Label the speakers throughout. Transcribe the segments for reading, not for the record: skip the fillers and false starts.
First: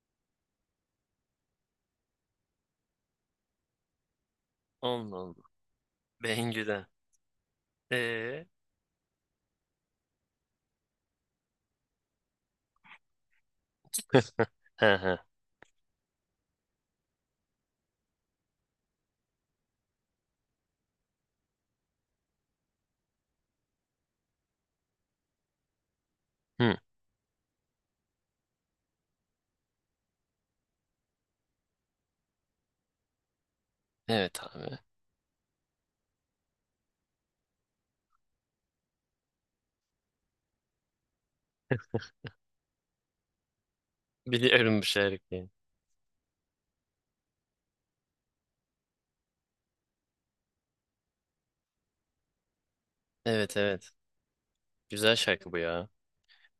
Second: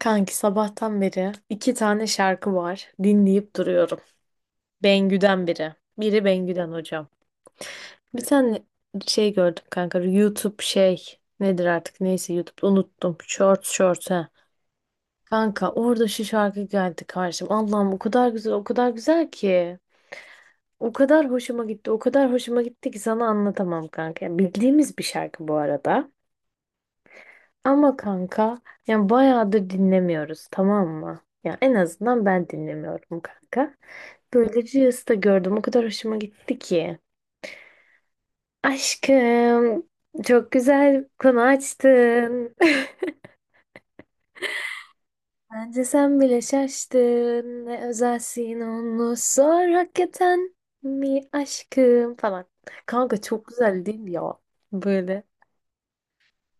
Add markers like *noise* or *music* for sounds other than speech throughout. Speaker 1: Kanki sabahtan beri iki tane şarkı var. Dinleyip duruyorum.
Speaker 2: Allah Allah.
Speaker 1: Bengü'den biri. Biri Bengü'den
Speaker 2: Bengü'den.
Speaker 1: hocam. Bir
Speaker 2: Ee?
Speaker 1: tane şey gördüm kanka. YouTube şey nedir artık neyse YouTube unuttum. Short short ha.
Speaker 2: *laughs* He he.
Speaker 1: Kanka orada şu şarkı geldi karşıma. Allah'ım o kadar güzel o kadar güzel ki. O kadar hoşuma gitti o kadar hoşuma gitti ki sana anlatamam kanka. Yani bildiğimiz bir şarkı bu arada.
Speaker 2: Hı.
Speaker 1: Ama kanka yani bayağıdır dinlemiyoruz, tamam mı? Ya en azından ben dinlemiyorum kanka.
Speaker 2: Evet abi.
Speaker 1: Böylece Reels'ta gördüm. O kadar hoşuma gitti ki. Aşkım, çok güzel konu açtın.
Speaker 2: Biliyorum bu şarkıyı.
Speaker 1: *laughs* Bence sen bile şaştın. Ne özelsin onu sor, hakikaten mi aşkım falan. Kanka çok
Speaker 2: Evet
Speaker 1: güzel
Speaker 2: evet.
Speaker 1: değil mi ya.
Speaker 2: Güzel
Speaker 1: Böyle.
Speaker 2: şarkı bu ya.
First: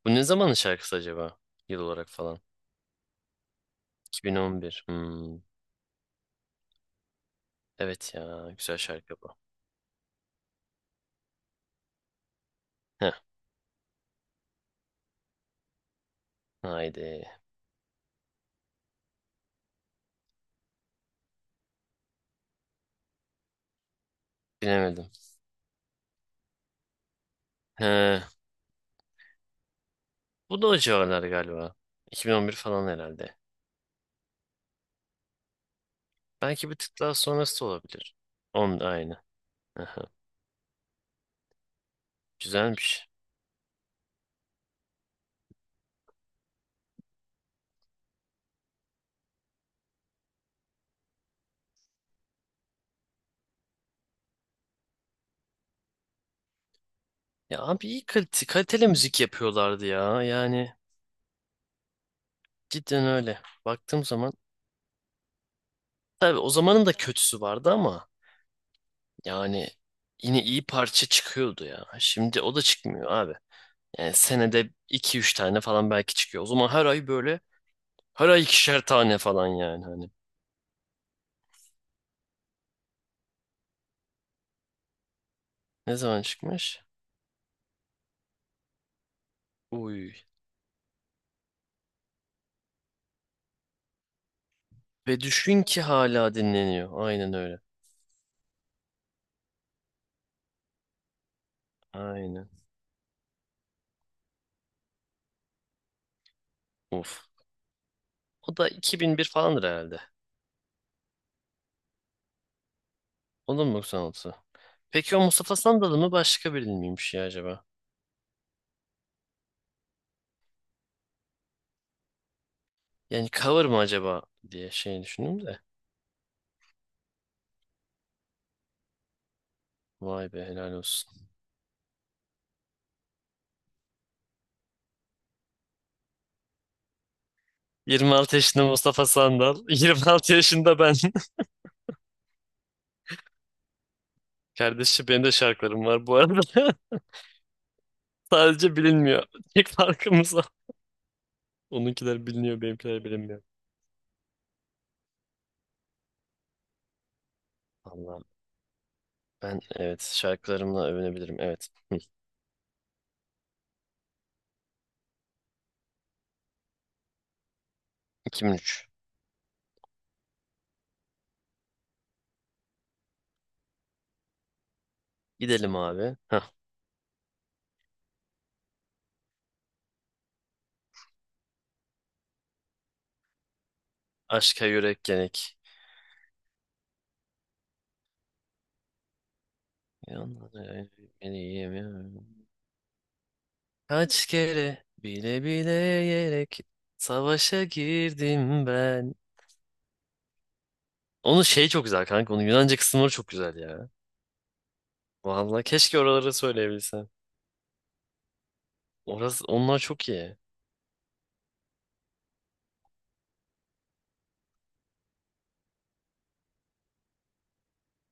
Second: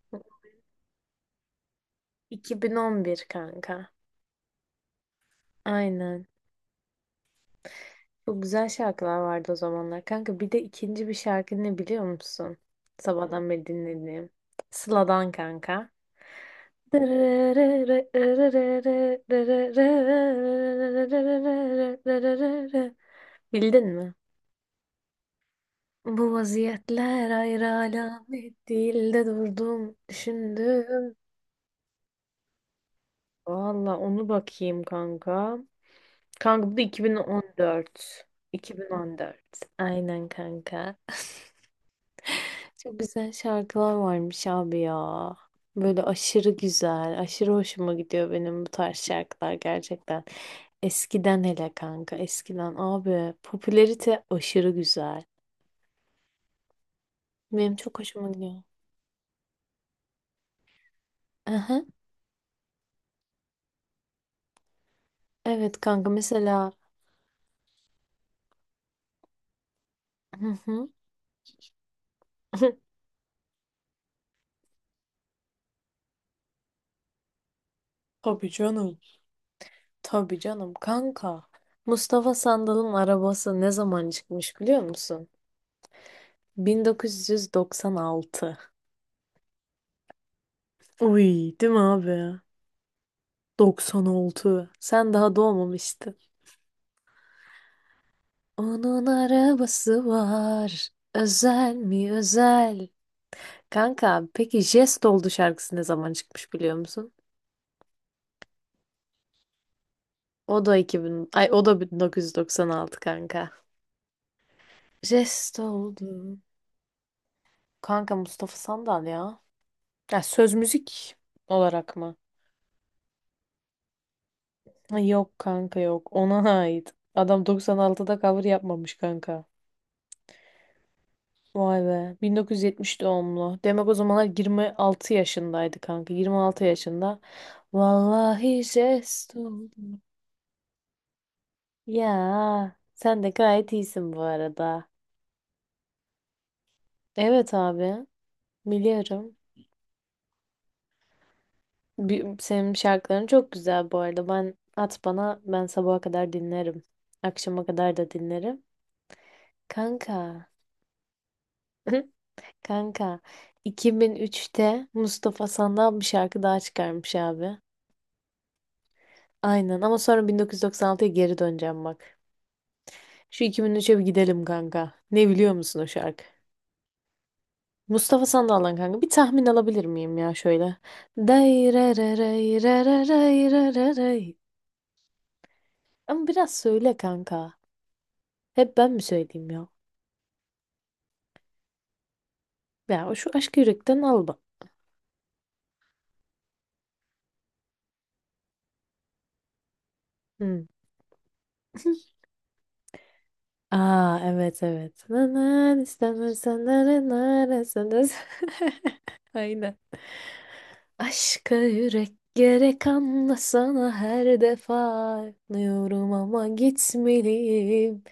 Speaker 2: Bu ne zamanın şarkısı acaba? Yıl olarak falan.
Speaker 1: 2011 kanka.
Speaker 2: 2011. Hmm.
Speaker 1: Aynen.
Speaker 2: Evet
Speaker 1: Çok
Speaker 2: ya.
Speaker 1: güzel
Speaker 2: Güzel şarkı
Speaker 1: şarkılar
Speaker 2: bu.
Speaker 1: vardı o zamanlar. Kanka bir de ikinci bir şarkı ne biliyor musun?
Speaker 2: Heh.
Speaker 1: Sabahtan beri dinlediğim. Sıla'dan kanka.
Speaker 2: Haydi.
Speaker 1: Bildin mi?
Speaker 2: Bilemedim.
Speaker 1: Bu vaziyetler ayrı
Speaker 2: He.
Speaker 1: alamet değil de durdum
Speaker 2: Bu da o
Speaker 1: düşündüm.
Speaker 2: civarlar galiba. 2011 falan herhalde.
Speaker 1: Valla onu bakayım kanka. Kanka
Speaker 2: Belki bir
Speaker 1: bu da
Speaker 2: tık daha sonrası da olabilir.
Speaker 1: 2014.
Speaker 2: On da aynı.
Speaker 1: 2014.
Speaker 2: Aha.
Speaker 1: Aynen kanka. Çok
Speaker 2: Güzelmiş.
Speaker 1: güzel şarkılar varmış abi ya. Böyle aşırı güzel, aşırı hoşuma gidiyor benim bu tarz şarkılar gerçekten. Eskiden hele kanka, eskiden abi popülerite aşırı güzel.
Speaker 2: Ya
Speaker 1: Benim
Speaker 2: abi
Speaker 1: çok
Speaker 2: iyi
Speaker 1: hoşuma
Speaker 2: kalite,
Speaker 1: gidiyor.
Speaker 2: kaliteli müzik yapıyorlardı ya. Yani
Speaker 1: Aha,
Speaker 2: cidden öyle. Baktığım zaman
Speaker 1: evet kanka
Speaker 2: tabii o
Speaker 1: mesela.
Speaker 2: zamanın da kötüsü vardı ama yani yine
Speaker 1: Hı
Speaker 2: iyi
Speaker 1: hı.
Speaker 2: parça çıkıyordu ya. Şimdi o da
Speaker 1: *laughs*
Speaker 2: çıkmıyor abi. Yani senede iki üç tane falan belki çıkıyor. O zaman her ay böyle her ay
Speaker 1: Tabii
Speaker 2: ikişer
Speaker 1: canım.
Speaker 2: tane falan yani hani.
Speaker 1: Tabii canım kanka. Mustafa Sandal'ın arabası ne zaman çıkmış biliyor musun?
Speaker 2: Ne zaman çıkmış?
Speaker 1: 1996.
Speaker 2: Uy.
Speaker 1: Uy, değil mi abi? 96. Sen
Speaker 2: Ve
Speaker 1: daha
Speaker 2: düşün ki
Speaker 1: doğmamıştın.
Speaker 2: hala dinleniyor. Aynen öyle.
Speaker 1: Onun arabası var. Özel mi
Speaker 2: Aynen.
Speaker 1: özel? Kanka peki Jest oldu şarkısı ne zaman çıkmış biliyor musun?
Speaker 2: Uf. O da 2001 falandır herhalde.
Speaker 1: O da 2000 ay o da 1996 kanka.
Speaker 2: O da mı mu. 96? Peki o Mustafa
Speaker 1: Jest
Speaker 2: Sandal mı
Speaker 1: oldu.
Speaker 2: başka biri miymiş ya acaba?
Speaker 1: Kanka Mustafa Sandal ya. Ya söz müzik olarak mı?
Speaker 2: Yani cover mı acaba diye
Speaker 1: Ha,
Speaker 2: şey
Speaker 1: yok
Speaker 2: düşündüm de.
Speaker 1: kanka yok. Ona ait. Adam 96'da cover yapmamış kanka.
Speaker 2: Vay be helal olsun.
Speaker 1: Vay be. 1970 doğumlu. Demek o zamanlar 26 yaşındaydı kanka. 26 yaşında.
Speaker 2: 26
Speaker 1: Vallahi
Speaker 2: yaşında Mustafa
Speaker 1: jest
Speaker 2: Sandal. *laughs*
Speaker 1: oldu.
Speaker 2: 26 yaşında ben. *laughs*
Speaker 1: Ya sen de gayet iyisin bu arada.
Speaker 2: Kardeşim benim de şarkılarım var bu arada. *laughs*
Speaker 1: Evet abi.
Speaker 2: Sadece bilinmiyor.
Speaker 1: Biliyorum.
Speaker 2: Tek farkımız o. Onunkiler biliniyor,
Speaker 1: Senin
Speaker 2: benimkiler
Speaker 1: şarkıların
Speaker 2: bilinmiyor.
Speaker 1: çok güzel bu arada. Ben at bana, ben sabaha kadar dinlerim. Akşama kadar da
Speaker 2: Allah'ım.
Speaker 1: dinlerim.
Speaker 2: Ben evet
Speaker 1: Kanka.
Speaker 2: şarkılarımla övünebilirim. Evet. Hı.
Speaker 1: *laughs* Kanka. 2003'te Mustafa Sandal bir şarkı daha çıkarmış abi.
Speaker 2: 2003.
Speaker 1: Aynen ama sonra 1996'ya geri döneceğim bak. Şu 2003'e bir gidelim kanka. Ne biliyor
Speaker 2: Gidelim
Speaker 1: musun o
Speaker 2: abi.
Speaker 1: şarkı?
Speaker 2: Hah.
Speaker 1: Mustafa Sandal'dan kanka bir tahmin alabilir miyim ya şöyle? Day re re re re re re re re re.
Speaker 2: Aşka yürek gerek.
Speaker 1: Ama biraz söyle kanka. Hep ben mi söyleyeyim ya?
Speaker 2: Yanlara eğilmeliyim ya.
Speaker 1: Ya o şu aşk yürekten
Speaker 2: Kaç
Speaker 1: al bak.
Speaker 2: kere bile bile yerek savaşa girdim ben.
Speaker 1: Hı.
Speaker 2: Onun şey çok güzel kanka. Onun Yunanca kısımları çok güzel ya.
Speaker 1: Aa evet evet. Na
Speaker 2: Vallahi
Speaker 1: na, na,
Speaker 2: keşke
Speaker 1: na, na,
Speaker 2: oraları
Speaker 1: na,
Speaker 2: söyleyebilsem.
Speaker 1: na, na, na, *laughs*
Speaker 2: Orası,
Speaker 1: Aynen.
Speaker 2: onlar çok iyi.
Speaker 1: Aşka yürek gerek anlasana, her defa anlıyorum ama gitmeliyim.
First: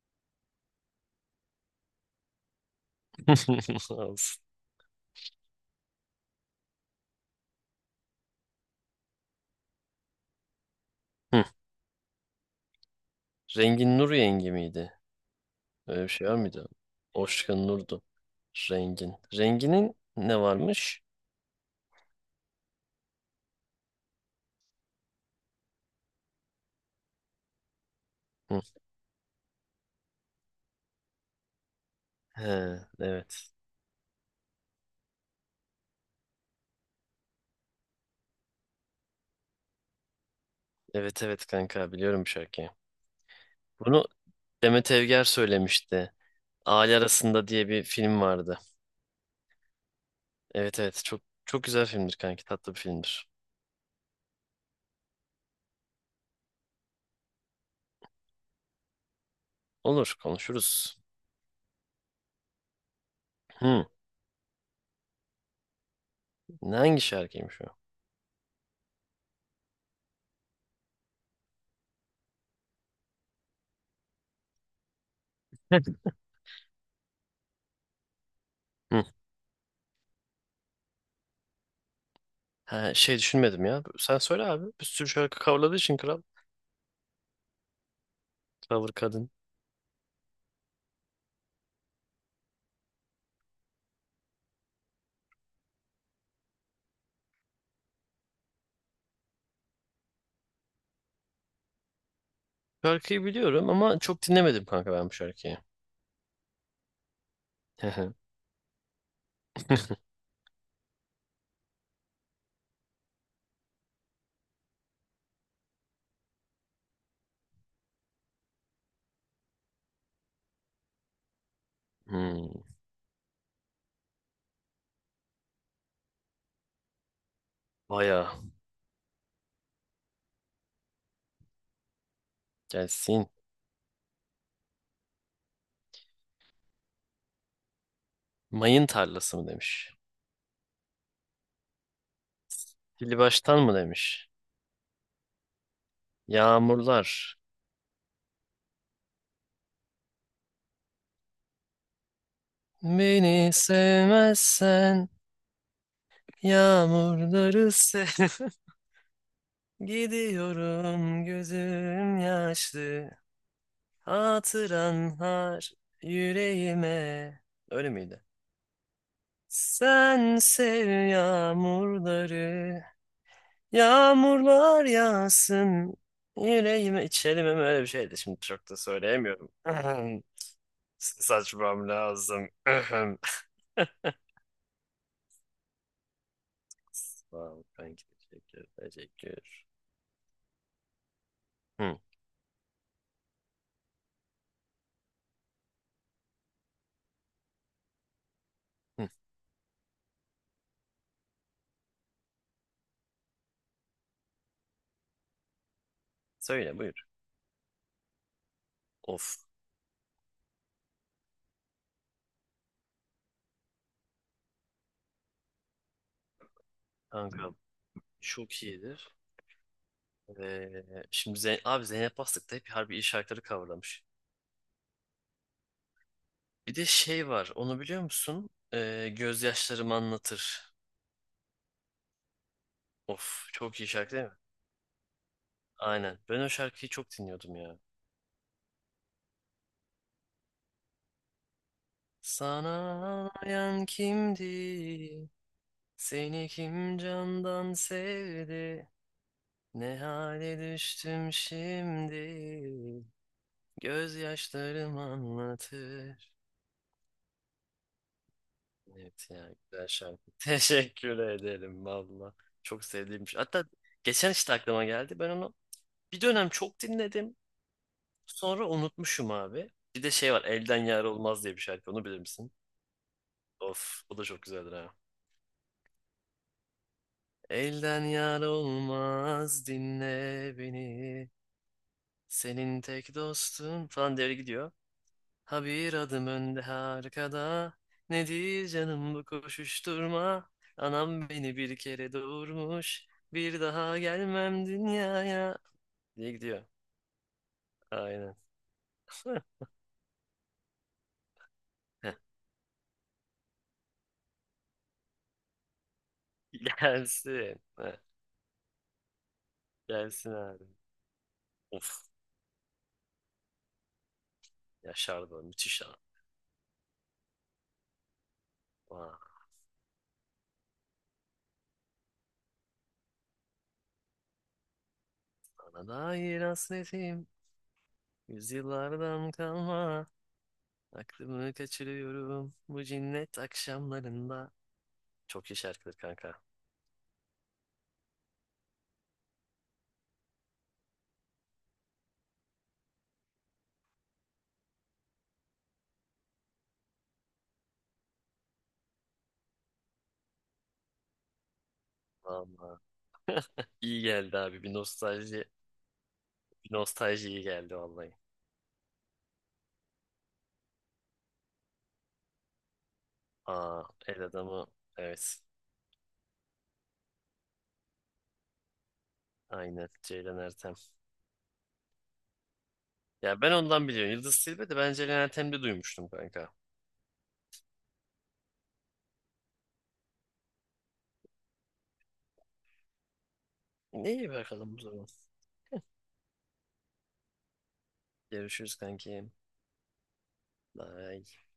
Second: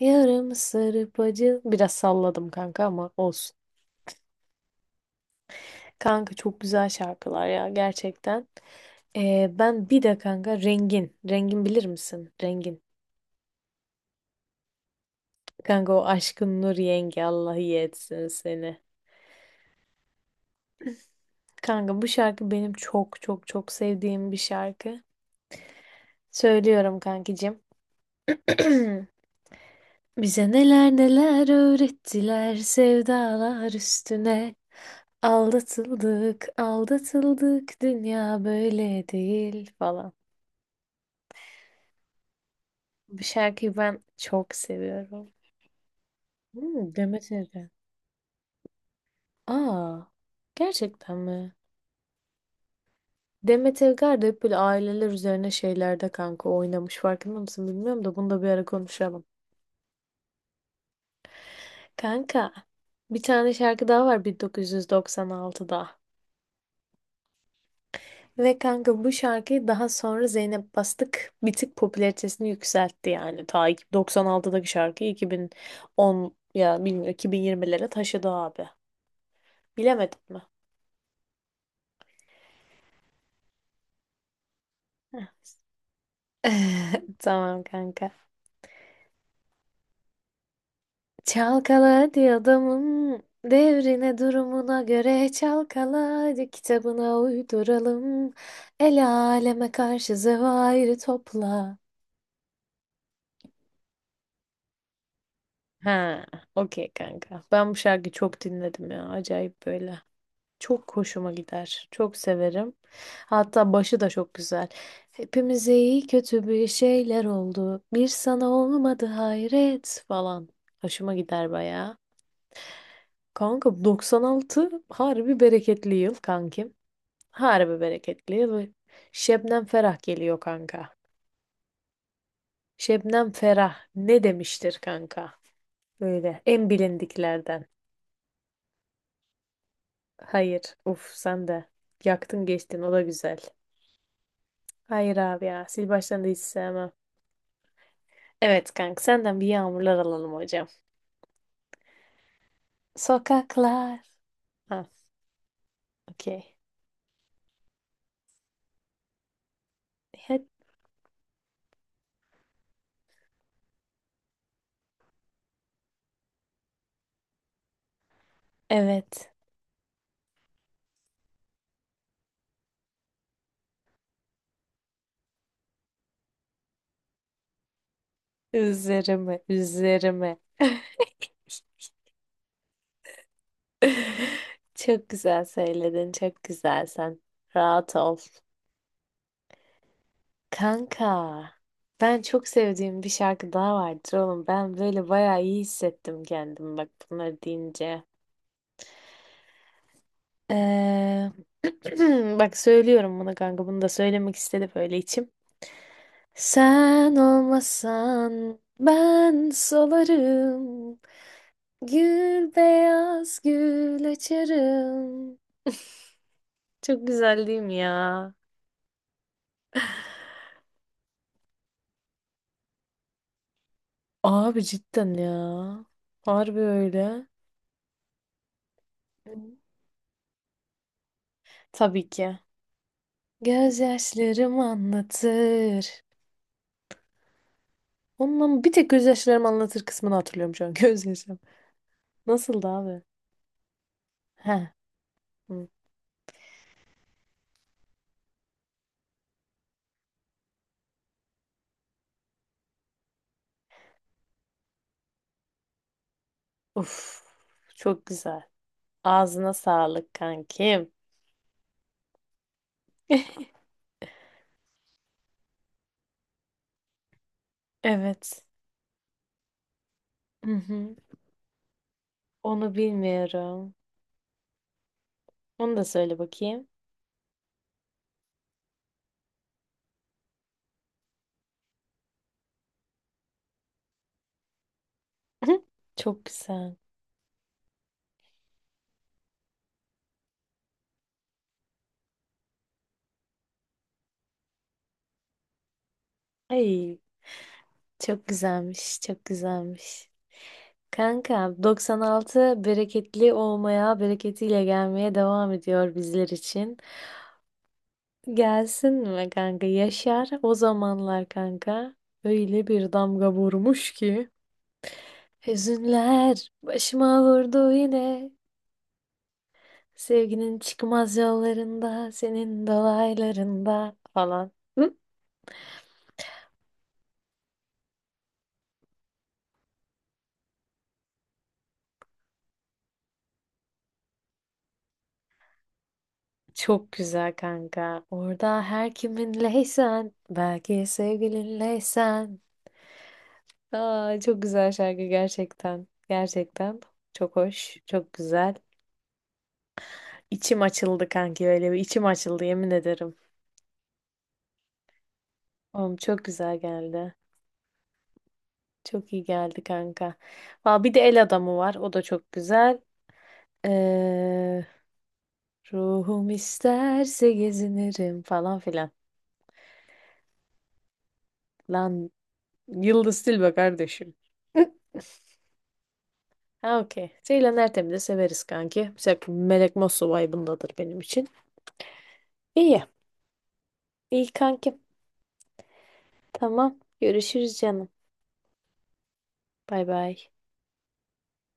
Speaker 1: Yarım sarıp acı. Biraz salladım kanka ama olsun.
Speaker 2: *laughs* Olsun.
Speaker 1: Kanka çok güzel şarkılar ya gerçekten. Ben bir de kanka Rengin.
Speaker 2: Hı.
Speaker 1: Rengin bilir misin? Rengin.
Speaker 2: Rengin Nur yengi miydi?
Speaker 1: Kanka
Speaker 2: Öyle
Speaker 1: o
Speaker 2: bir şey var
Speaker 1: aşkın
Speaker 2: mıydı?
Speaker 1: Nur Yengi, Allah
Speaker 2: Oşkun
Speaker 1: iyi
Speaker 2: Nur'du.
Speaker 1: etsin seni.
Speaker 2: Rengin. Renginin ne varmış?
Speaker 1: Kanka bu şarkı benim çok çok çok sevdiğim bir şarkı. Söylüyorum kankicim.
Speaker 2: Hı.
Speaker 1: *clears throat* Bize neler neler
Speaker 2: He,
Speaker 1: öğrettiler
Speaker 2: evet.
Speaker 1: sevdalar üstüne. Aldatıldık, aldatıldık, dünya böyle değil falan.
Speaker 2: Evet evet kanka biliyorum bu şarkıyı.
Speaker 1: Bu şarkıyı ben
Speaker 2: Bunu
Speaker 1: çok
Speaker 2: Demet Evger
Speaker 1: seviyorum.
Speaker 2: söylemişti.
Speaker 1: Hmm,
Speaker 2: Aile
Speaker 1: Demet
Speaker 2: Arasında diye
Speaker 1: Evgar.
Speaker 2: bir film vardı.
Speaker 1: Aa,
Speaker 2: Evet evet
Speaker 1: gerçekten
Speaker 2: çok
Speaker 1: mi?
Speaker 2: çok güzel filmdir kanki tatlı bir filmdir.
Speaker 1: Demet Evgar da hep böyle aileler üzerine şeylerde kanka oynamış. Farkında mısın bilmiyorum da, bunu da bir ara konuşalım.
Speaker 2: Olur konuşuruz.
Speaker 1: Kanka, bir tane
Speaker 2: Hı.
Speaker 1: şarkı daha var 1996'da.
Speaker 2: Ne hangi şarkıymış o?
Speaker 1: Ve kanka bu şarkıyı daha sonra Zeynep Bastık bir tık popülaritesini yükseltti yani. Ta 96'daki şarkıyı
Speaker 2: *laughs*
Speaker 1: 2010 ya bilmiyorum 2020'lere taşıdı abi.
Speaker 2: Hı.
Speaker 1: Bilemedim mi?
Speaker 2: Ha, şey düşünmedim ya. Sen söyle abi. Bir sürü
Speaker 1: Heh.
Speaker 2: şarkı coverladığı için kral.
Speaker 1: *laughs* Tamam kanka.
Speaker 2: Cover kadın.
Speaker 1: Çalkala hadi adamın devrine durumuna göre, çalkala hadi kitabına uyduralım. El aleme karşı zevairi topla.
Speaker 2: Şarkıyı biliyorum ama çok dinlemedim kanka ben bu şarkıyı.
Speaker 1: Ha, okey kanka. Ben bu şarkıyı
Speaker 2: *laughs*
Speaker 1: çok dinledim ya. Acayip böyle. Çok hoşuma gider. Çok severim. Hatta başı da çok güzel. Hepimize iyi kötü bir şeyler oldu. Bir sana olmadı hayret falan. Hoşuma gider bayağı.
Speaker 2: hmm,
Speaker 1: Kanka 96 harbi bereketli yıl kankim. Harbi
Speaker 2: bayağı.
Speaker 1: bereketli yıl. Şebnem Ferah geliyor kanka.
Speaker 2: Gelsin.
Speaker 1: Şebnem Ferah ne demiştir kanka? Böyle en bilindiklerden.
Speaker 2: Mayın tarlası mı demiş.
Speaker 1: Hayır. Uf sen de. Yaktın geçtin o da
Speaker 2: Dili
Speaker 1: güzel.
Speaker 2: baştan mı demiş.
Speaker 1: Hayır abi ya. Sil baştan da hiç sevmem.
Speaker 2: Yağmurlar.
Speaker 1: Evet kanka, senden bir yağmurlar alalım hocam.
Speaker 2: Beni
Speaker 1: Sokaklar. Ha,
Speaker 2: sevmezsen
Speaker 1: okey.
Speaker 2: yağmurları sev. *laughs*
Speaker 1: He-
Speaker 2: Gidiyorum gözüm yaşlı. Hatıran har yüreğime. Öyle miydi?
Speaker 1: Evet.
Speaker 2: Sen sev yağmurları, yağmurlar yağsın yüreğime. İçelim mi öyle bir şeydi. Şimdi çok da
Speaker 1: Üzerime, üzerime.
Speaker 2: söyleyemiyorum. *clears throat* Ses açmam lazım.
Speaker 1: *laughs* Çok güzel söyledin, çok güzel
Speaker 2: *clears throat*
Speaker 1: sen.
Speaker 2: Sağ ol
Speaker 1: Rahat
Speaker 2: kanki.
Speaker 1: ol.
Speaker 2: Teşekkür, teşekkür.
Speaker 1: Kanka,
Speaker 2: Hı,
Speaker 1: ben çok sevdiğim bir şarkı daha vardır oğlum. Ben böyle bayağı iyi hissettim kendimi bak bunları deyince.
Speaker 2: hı.
Speaker 1: Ee, *clears throat* Bak söylüyorum bunu kanka. Bunu da söylemek istedi böyle içim.
Speaker 2: Söyle buyur.
Speaker 1: Sen olmasan
Speaker 2: Of
Speaker 1: ben solarım. Gül beyaz gül açarım. Çok güzel
Speaker 2: kanka
Speaker 1: değil mi ya?
Speaker 2: çok iyidir. Ve şimdi Zeyn abi Zeynep Bastık da hep harbi iyi şarkıları coverlamış.
Speaker 1: Abi cidden ya. Harbi
Speaker 2: Bir de
Speaker 1: öyle.
Speaker 2: şey var onu biliyor musun? Gözyaşlarım anlatır.
Speaker 1: Tabii ki.
Speaker 2: Of çok iyi şarkı değil mi?
Speaker 1: Gözyaşlarım anlatır.
Speaker 2: Aynen. Ben o şarkıyı çok dinliyordum ya.
Speaker 1: Ondan bir tek gözyaşlarım anlatır kısmını hatırlıyorum şu an. *laughs* Gözyaşlarım. Nasıldı
Speaker 2: Sana
Speaker 1: abi?
Speaker 2: ağlayan
Speaker 1: Heh.
Speaker 2: kimdi?
Speaker 1: Hı.
Speaker 2: Seni kim candan sevdi? Ne hale düştüm şimdi? Gözyaşlarım anlatır.
Speaker 1: Uf. Çok güzel.
Speaker 2: Evet ya
Speaker 1: Ağzına
Speaker 2: güzel
Speaker 1: sağlık
Speaker 2: şarkı. *laughs*
Speaker 1: kankim.
Speaker 2: Teşekkür ederim valla. Çok sevdiğim bir şey.
Speaker 1: *laughs*
Speaker 2: Hatta geçen işte aklıma geldi. Ben onu bir dönem çok dinledim.
Speaker 1: Evet.
Speaker 2: Sonra unutmuşum abi. Bir de şey var
Speaker 1: Hı
Speaker 2: Elden
Speaker 1: hı.
Speaker 2: Yar Olmaz diye bir şarkı. Onu bilir misin?
Speaker 1: Onu bilmiyorum.
Speaker 2: Of bu da çok güzeldir ha.
Speaker 1: Onu da söyle bakayım.
Speaker 2: Elden yar olmaz dinle beni. Senin tek dostun falan devre gidiyor. Ha
Speaker 1: *laughs*
Speaker 2: bir
Speaker 1: Çok
Speaker 2: adım önde ha
Speaker 1: güzel.
Speaker 2: arkada. Nedir canım bu koşuşturma? Anam beni bir kere doğurmuş. Bir daha gelmem dünyaya. Diye gidiyor.
Speaker 1: Ay, çok
Speaker 2: Aynen.
Speaker 1: güzelmiş, çok
Speaker 2: *laughs*
Speaker 1: güzelmiş. Kanka,
Speaker 2: Heh,
Speaker 1: 96 bereketli olmaya, bereketiyle gelmeye devam ediyor bizler için.
Speaker 2: gelsin. Heh,
Speaker 1: Gelsin mi kanka? Yaşar
Speaker 2: gelsin
Speaker 1: o
Speaker 2: abi.
Speaker 1: zamanlar
Speaker 2: Of.
Speaker 1: kanka. Öyle bir damga vurmuş ki.
Speaker 2: Yaşar da müthiş ha.
Speaker 1: Hüzünler başıma vurdu yine.
Speaker 2: Vay,
Speaker 1: Sevginin çıkmaz yollarında, senin dolaylarında falan. Hı?
Speaker 2: ana dair hasretim. Yüzyıllardan kalma. Aklımı kaçırıyorum bu cinnet akşamlarında. Çok iyi şarkıdır kanka.
Speaker 1: Çok güzel kanka. Orada her kiminleysen, belki sevgilinleysen. Aa, çok güzel şarkı gerçekten. Gerçekten çok hoş, çok güzel. İçim açıldı kanki, öyle bir içim açıldı yemin
Speaker 2: Vallahi.
Speaker 1: ederim.
Speaker 2: İyi geldi abi. Bir nostalji,
Speaker 1: Oğlum çok güzel
Speaker 2: bir
Speaker 1: geldi.
Speaker 2: nostalji iyi geldi vallahi.
Speaker 1: Çok iyi geldi kanka. Aa, bir de El Adamı var. O da çok güzel.
Speaker 2: Aa, el
Speaker 1: Ee,
Speaker 2: adamı. Evet.
Speaker 1: ruhum isterse gezinirim falan filan.
Speaker 2: Aynen. Ceylan Ertem.
Speaker 1: Lan Yıldız
Speaker 2: Ya ben
Speaker 1: Tilbe
Speaker 2: ondan biliyorum.
Speaker 1: kardeşim.
Speaker 2: Yıldız Tilbe
Speaker 1: *laughs*
Speaker 2: de ben Ceylan Ertem'de duymuştum kanka.
Speaker 1: Ha okey. Ceylan Ertem'i de severiz kanki. Mesela Melek Mosso vibe'ındadır benim için. İyi. İyi
Speaker 2: İyi bakalım
Speaker 1: kankim.
Speaker 2: bu zaman.
Speaker 1: Tamam. Görüşürüz canım.
Speaker 2: Görüşürüz kanki.
Speaker 1: Bay bay.
Speaker 2: Bye.